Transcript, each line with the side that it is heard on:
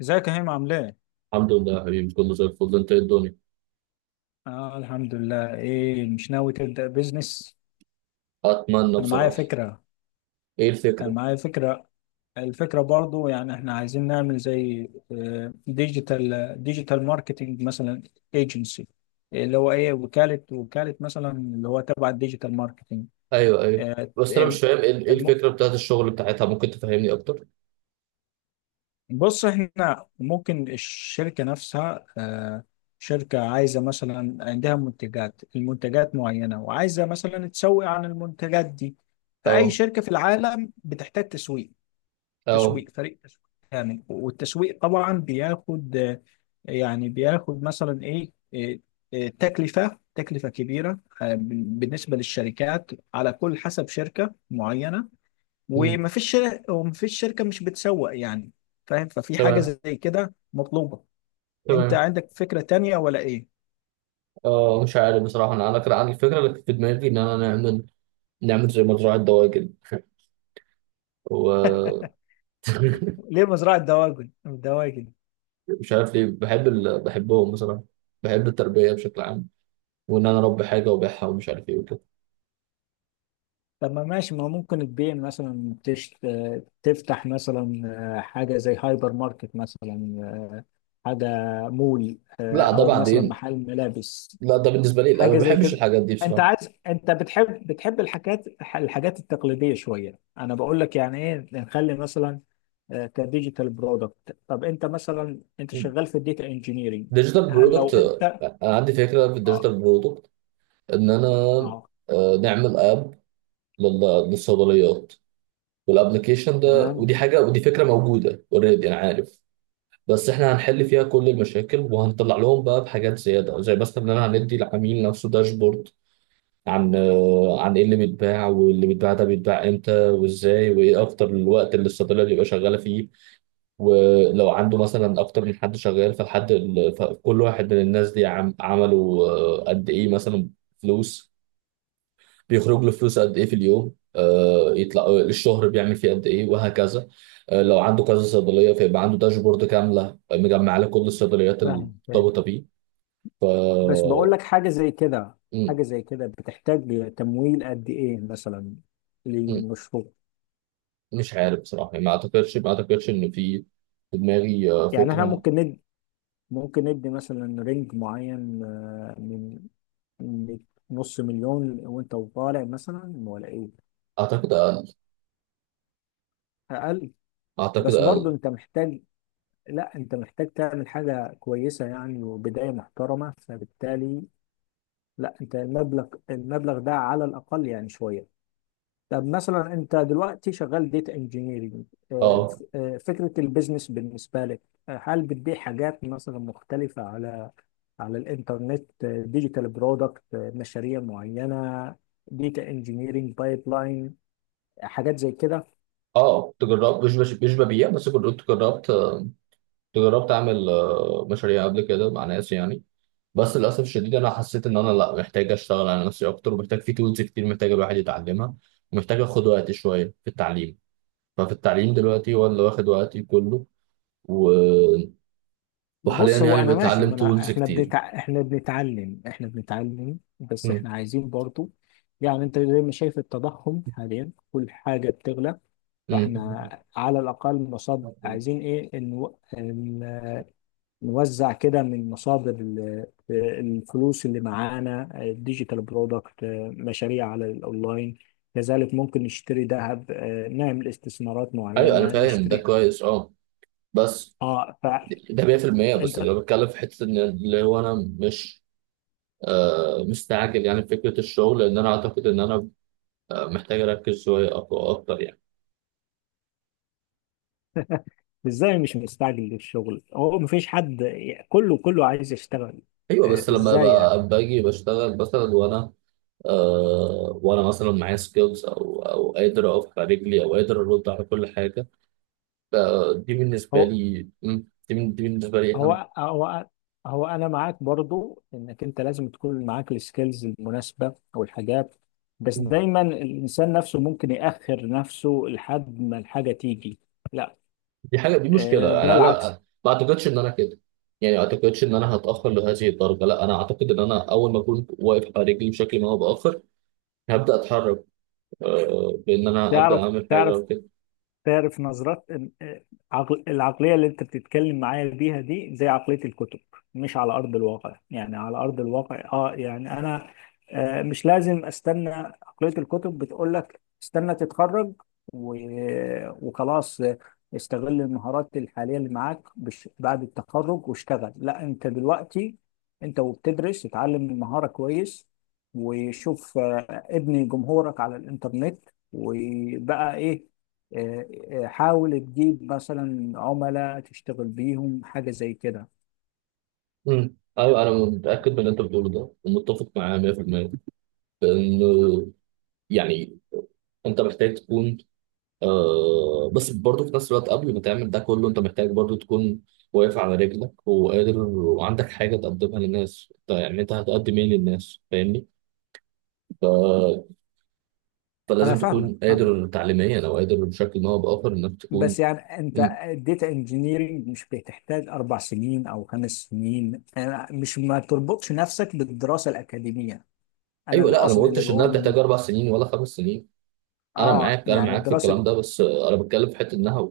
left: ازيك يا هيم عامل ايه؟
right: الحمد لله يا حبيبي، كله زي الفل. انت، ايه الدنيا؟
left: اه، الحمد لله. ايه مش ناوي تبدأ بيزنس؟
right: اتمنى
left: انا معايا
right: بصراحه.
left: فكرة.
right: ايه
left: انا
right: الفكره؟
left: معايا فكرة الفكرة برضو يعني احنا عايزين نعمل زي ديجيتال ماركتنج مثلا، ايجنسي، اللي هو ايه وكالة مثلا اللي هو تبع الديجيتال
right: ايوه، ايوه. بس انا مش فاهم ايه
left: ماركتنج.
right: الفكره بتاعت الشغل بتاعتها، ممكن تفهمني اكتر؟
left: بص، احنا ممكن الشركة نفسها شركة عايزة مثلا عندها منتجات، المنتجات معينة وعايزة مثلا تسوق عن المنتجات دي. فأي
right: اه،
left: شركة في العالم بتحتاج تسويق،
right: اه،
left: فريق تسويق يعني. والتسويق طبعا بياخد يعني بياخد مثلا ايه، تكلفة تكلفة كبيرة بالنسبة للشركات، على كل حسب شركة معينة.
right: امم.
left: ومفيش شركة مش بتسوق يعني. فاهم؟ ففي حاجة
right: تمام،
left: زي كده مطلوبة. انت
right: تمام.
left: عندك فكرة تانية ولا ايه؟
right: اه مش عارف بصراحه، انا كان عندي الفكره اللي كانت في دماغي ان انا نعمل زي مزرعه دواجن. و
left: ليه مزرعة دواجن؟
right: مش عارف ليه بحب بحبهم بصراحه. بحب التربيه بشكل عام، وان انا اربي حاجه وابيعها ومش عارف ايه وكده.
left: طب، ما ماشي ما ممكن تبيع مثلا تفتح مثلا حاجة زي هايبر ماركت مثلا، آه، حاجة مول
right: لا ده
left: أو مثلا
right: بعدين.
left: محل ملابس،
right: لا ده بالنسبه لي، لا،
left: حاجه
right: ما
left: زي
right: بحبش
left: كده.
right: الحاجات دي
left: انت
right: بصراحه.
left: عايز، انت بتحب الحاجات، الحاجات التقليديه شويه. انا بقول لك يعني ايه، نخلي مثلا كديجيتال برودكت. طب انت مثلا، انت شغال في الديتا انجينيرنج،
right: ديجيتال
left: هل لو
right: برودكت.
left: انت؟
right: عندي فكره في
left: اه.
right: الديجيتال برودكت، ان انا
left: اه،
right: نعمل اب للصيدليات. والابلكيشن ده،
left: تمام.
right: ودي حاجه، ودي فكره موجوده اوريدي، انا عارف. بس احنا هنحل فيها كل المشاكل، وهنطلع لهم بقى بحاجات زياده زي مثلا ان انا هندي العميل نفسه داشبورد عن ايه اللي بيتباع، واللي بيتباع ده بيتباع امتى وازاي، وايه اكتر الوقت اللي الصيدليه بيبقى شغاله فيه. ولو عنده مثلا اكتر من حد شغال، فكل واحد من الناس دي عملوا قد ايه مثلا فلوس، بيخرج له فلوس قد ايه في اليوم، يطلع الشهر بيعمل فيه قد ايه، وهكذا. لو عنده كذا صيدليه فيبقى عنده داشبورد كامله مجمع له كل الصيدليات
left: فاهم فاهم.
right: المرتبطه بيه. ف
left: بس بقول لك حاجه زي كده،
right: م-
left: حاجه زي كده بتحتاج تمويل قد ايه مثلا
right: م-
left: للمشروع؟
right: مش عارف بصراحه، يعني ما اعتقدش ان في دماغي
left: يعني احنا
right: فكره.
left: ممكن ندي، ممكن ندي مثلا رينج معين من من نص مليون وانت وطالع مثلا، ولا ايه؟
right: اعتقد اقل.
left: اقل؟
right: اعتقد
left: بس برضو
right: اقل.
left: انت محتاج، لا انت محتاج تعمل حاجة كويسة يعني وبداية محترمة، فبالتالي لا، انت المبلغ ده على الاقل يعني شوية. طب مثلا، انت دلوقتي شغال ديتا انجينيرنج،
right: اه،
left: فكرة البيزنس بالنسبة لك هل بتبيع حاجات مثلا مختلفة على الانترنت ديجيتال برودكت، مشاريع معينه، ديتا انجينيرنج بايب لاين، حاجات زي كده؟
right: اه. تجرب، مش ببيع. بس كنت جربت اعمل مشاريع قبل كده مع ناس يعني. بس للاسف الشديد، انا حسيت ان انا لا، محتاج اشتغل على نفسي اكتر، ومحتاج في تولز كتير محتاج الواحد يتعلمها، ومحتاج اخد وقت شويه في التعليم. ففي التعليم دلوقتي هو اللي واخد وقتي كله. و... وحاليا
left: بص، هو
right: يعني
left: انا ماشي،
right: بتعلم
left: ما انا
right: تولز
left: احنا
right: كتير.
left: بنتع... احنا بنتعلم، بس
right: مم.
left: احنا عايزين برضو يعني، انت زي ما شايف التضخم حاليا كل حاجه بتغلى.
right: مم.
left: فاحنا على الاقل مصاد عايزين ايه، ان نوزع كده من مصادر الفلوس اللي معانا، ديجيتال برودكت، مشاريع على الاونلاين. كذلك ممكن نشتري ذهب نعمل استثمارات
right: ايوه، انا
left: معينة،
right: فاهم ده
left: نشتري.
right: كويس، اه. بس
left: اه، فانت
right: ده 100%. بس انا بتكلم في حته ان اللي هو انا مش مستعجل يعني في فكره الشغل، لان انا اعتقد ان انا محتاج اركز شويه اكتر يعني.
left: ازاي مش مستعجل للشغل؟ هو مفيش حد، كله عايز يشتغل.
right: ايوه بس لما
left: ازاي يعني؟
right: باجي بشتغل مثلا وانا، وانا مثلا معايا سكيلز، او قادر اقف على رجلي او قادر ارد على كل حاجه. ف-
left: هو
right: دي بالنسبه لي اهم.
left: هو هو هو انا معاك برضو انك انت لازم تكون معاك السكيلز المناسبه او الحاجات. بس
right: مم.
left: دايما الانسان نفسه ممكن ياخر نفسه لحد ما الحاجه تيجي. لا،
right: دي حاجه، دي مشكله،
left: ده
right: يعني
left: العكس.
right: انا ما اعتقدش ان انا كده. يعني ما اعتقدش ان انا هتاخر لهذه الدرجه، لا انا اعتقد ان انا اول ما اكون واقف على رجلي بشكل ما، هو باخر، هبدا اتحرك، بان انا ابدا
left: تعرف
right: اعمل حاجه
left: تعرف
right: او كده.
left: تعرف نظرات، العقلية اللي انت بتتكلم معايا بيها دي زي عقلية الكتب، مش على أرض الواقع. يعني على أرض الواقع اه، يعني أنا مش لازم استنى. عقلية الكتب بتقول لك استنى تتخرج وخلاص، استغل المهارات الحالية اللي معاك بعد التخرج واشتغل. لا، انت دلوقتي انت وبتدرس اتعلم المهارة كويس، وشوف ابني جمهورك على الإنترنت وبقى ايه، آه، حاول تجيب مثلا عملاء تشتغل بيهم حاجة زي كده.
right: مم. ايوه، انا متاكد من اللي انت بتقوله ده، ومتفق معاه 100%. لانه يعني انت محتاج تكون، بس برضه في نفس الوقت قبل ما تعمل ده كله، انت محتاج برضه تكون واقف على رجلك، وقادر، وعندك حاجه تقدمها للناس. انت يعني انت هتقدم ايه للناس، فاهمني؟ ف...
left: أنا
right: فلازم
left: فاهمك
right: تكون
left: فاهمك
right: قادر تعليميا، او قادر بشكل ما، او باخر انك تكون.
left: بس يعني أنت
right: مم.
left: الداتا انجينيرنج مش بتحتاج أربع سنين أو خمس سنين. أنا مش، ما تربطش نفسك بالدراسة الأكاديمية. أنا
right: ايوه
left: اللي
right: لا، انا ما
left: قصدي اللي
right: قلتش انها
left: بقوله
right: بتحتاج
left: ليه،
right: اربع سنين ولا خمس سنين. انا
left: آه
right: معاك انا
left: يعني
right: معاك في
left: الدراسة.
right: الكلام ده، بس انا بتكلم في حته انها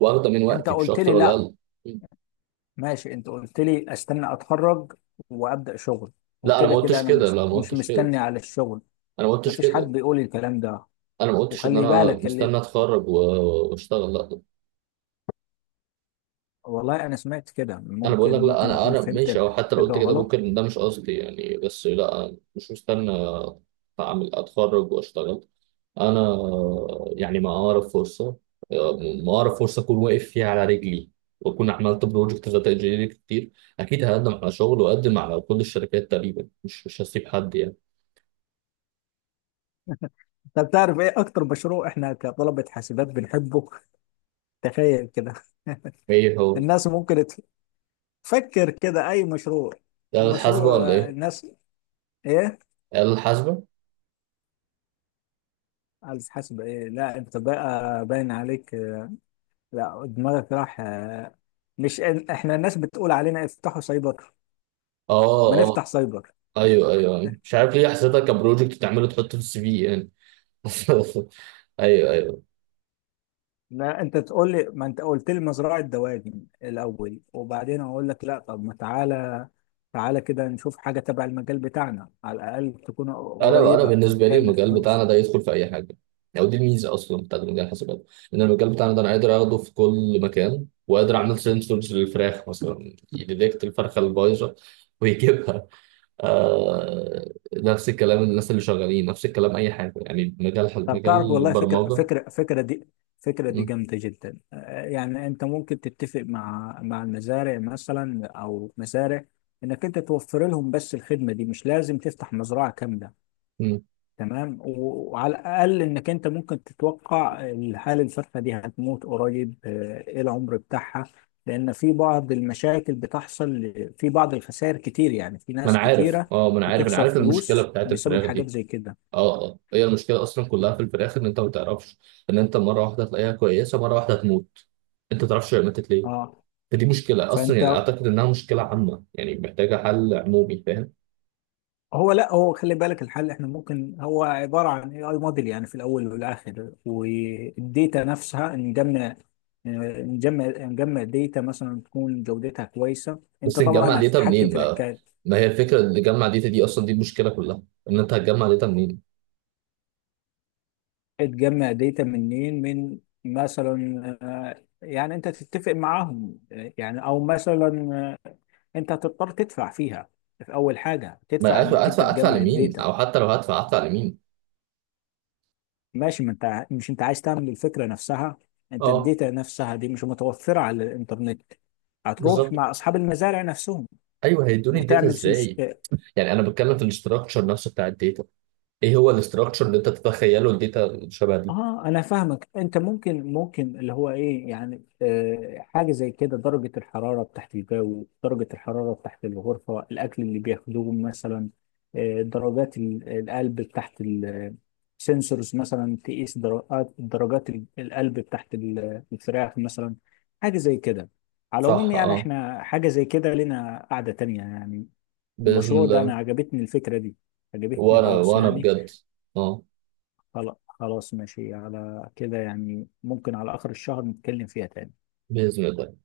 right: واخده من
left: أنت
right: وقتي، مش
left: قلت
right: اكتر
left: لي
right: ولا
left: لا،
right: اقل. مم.
left: ماشي، أنت قلت لي أستنى أتخرج وأبدأ شغل،
right: لا انا ما
left: وكده كده
right: قلتش
left: أنا
right: كده،
left: مش
right: لا، ما
left: مش
right: قلتش كده.
left: مستني على الشغل.
right: انا ما قلتش
left: مفيش حد
right: كده.
left: بيقول الكلام ده.
right: انا ما قلتش ان
left: وخلي
right: انا
left: بالك اللي،
right: مستني اتخرج واشتغل، لا.
left: والله انا سمعت كده،
right: انا بقول لك
left: ممكن
right: لا،
left: ممكن
right: انا
left: اكون
right: انا
left: فهمت
right: ماشي، او حتى لو
left: الحاجه
right: قلت كده
left: غلط.
right: ممكن ده مش قصدي يعني، بس لا أنا مش مستني اعمل اتخرج واشتغل. انا يعني ما اعرف فرصه، ما اعرف فرصه اكون واقف فيها على رجلي، واكون عملت بروجكت داتا انجينيرنج كتير، اكيد هقدم على شغل واقدم على كل الشركات تقريبا، مش هسيب حد يعني.
left: انت بتعرف ايه اكتر مشروع احنا كطلبه حاسبات بنحبه؟ تخيل كده،
right: ايه هو؟
left: الناس ممكن تفكر كده اي مشروع
right: ده آلة حاسبة
left: المشروع؟
right: ولا إيه؟
left: الناس ايه،
right: آلة حاسبة؟
left: على حسب ايه؟ لا، انت بقى باين عليك، لا، دماغك راح. مش إن- احنا الناس بتقول علينا افتحوا سايبر، ما
right: آه، آه.
left: نفتح سايبر.
right: أيوه، أيوه، أيوه، مش عارف ليه حسيتها كبروجكت تعمله تحطه في السي في يعني. أيوه، أيوه.
left: لا، انت تقول لي، ما انت قلت لي مزرعه دواجن الاول وبعدين اقول لك لا، طب ما تعالى، تعالى كده نشوف حاجة تبع المجال بتاعنا على الأقل تكون
right: أنا
left: قريبة
right: بالنسبة لي
left: وبتعمل
right: المجال بتاعنا
left: فلوس.
right: ده يدخل في أي حاجة، يعني ودي الميزة أصلا بتاعت مجال الحاسبات. إن المجال بتاعنا ده أنا قادر آخده في كل مكان، وقادر أعمل سنسورز للفراخ مثلا يديتكت الفرخة البايظة ويجيبها. آه نفس الكلام، الناس اللي شغالين نفس الكلام، أي حاجة يعني، مجال
left: طب
right: مجال
left: تعرف، والله
right: البرمجة.
left: فكرة دي، فكرة دي
right: م-
left: جامدة جدا. يعني أنت ممكن تتفق مع المزارع مثلا أو مزارع، إنك أنت توفر لهم بس الخدمة دي، مش لازم تفتح مزرعة كاملة.
right: م.
left: تمام، وعلى الاقل انك انت ممكن تتوقع الحاله، الفرخه دي هتموت قريب ايه العمر بتاعها. لان في بعض المشاكل بتحصل، في بعض الخسائر كتير يعني، في
right: ما انا
left: ناس
right: عارف،
left: كتيره
right: اه، ما انا عارف، انا
left: بتخسر
right: عارف المشكله
left: فلوس
right: بتاعت
left: بسبب
right: الفراخ
left: حاجات
right: دي.
left: زي كده.
right: اه، اه. هي المشكله اصلا كلها في الفراخ ان انت ما تعرفش، ان انت مره واحده تلاقيها كويسه، مره واحده تموت، انت ما تعرفش هي ماتت ليه.
left: اه،
right: فدي مشكله اصلا،
left: فانت
right: يعني اعتقد انها مشكله عامه، يعني محتاجه حل عمومي، فاهم؟
left: هو، لا هو خلي بالك، الحل احنا ممكن هو عباره عن اي موديل يعني في الاول والاخر، والديتا نفسها نجمع، آه، نجمع ديتا مثلا تكون جودتها كويسه،
right: بس
left: انت
right: نجمع
left: طبعا
right: داتا
left: هتتحكم
right: منين،
left: في الحكايه.
right: ما هي الفكره اللي نجمع داتا دي، اصلا دي المشكله كلها. ان انت هتجمع داتا منين؟
left: تجمع داتا منين؟ من مثلا يعني انت تتفق معاهم يعني او مثلا آه، انت هتضطر تدفع فيها، في اول حاجه
right: ما
left: تدفع
right: ادفع،
left: انك انت
right: ادفع
left: تجمع
right: لمين؟
left: الداتا.
right: او حتى لو هدفع، ادفع لمين؟
left: ماشي، ما انت ع- مش انت عايز تعمل الفكره نفسها؟ انت
right: اه،
left: الداتا نفسها دي مش متوفره على الانترنت، هتروح
right: بالظبط.
left: مع اصحاب المزارع نفسهم
right: ايوه، هيدوني الداتا
left: وتعمل.
right: ازاي؟ يعني انا بتكلم في الاستراكشر نفسه بتاع الداتا. ايه هو الاستراكشر اللي انت تتخيله الداتا شبه دي؟
left: اه، انا فاهمك، انت ممكن اللي هو ايه يعني، آه حاجه زي كده، درجه الحراره بتاعت الجو، درجه الحراره بتاعت الغرفه، الاكل اللي بياخدوه مثلا، آه درجات القلب بتاعت، السنسورز مثلا تقيس درجات القلب بتاعت الفراخ مثلا، حاجه زي كده. على العموم
right: صح،
left: يعني
right: اه،
left: احنا حاجه زي كده لنا قاعده تانية يعني.
right: باذن
left: المشروع ده
right: الله.
left: انا عجبتني الفكره دي، عجبتني
right: وانا
left: خالص
right: وانا
left: يعني.
right: بجد، اه،
left: خلاص، ماشي على كده يعني. ممكن على آخر الشهر نتكلم فيها تاني.
right: باذن الله.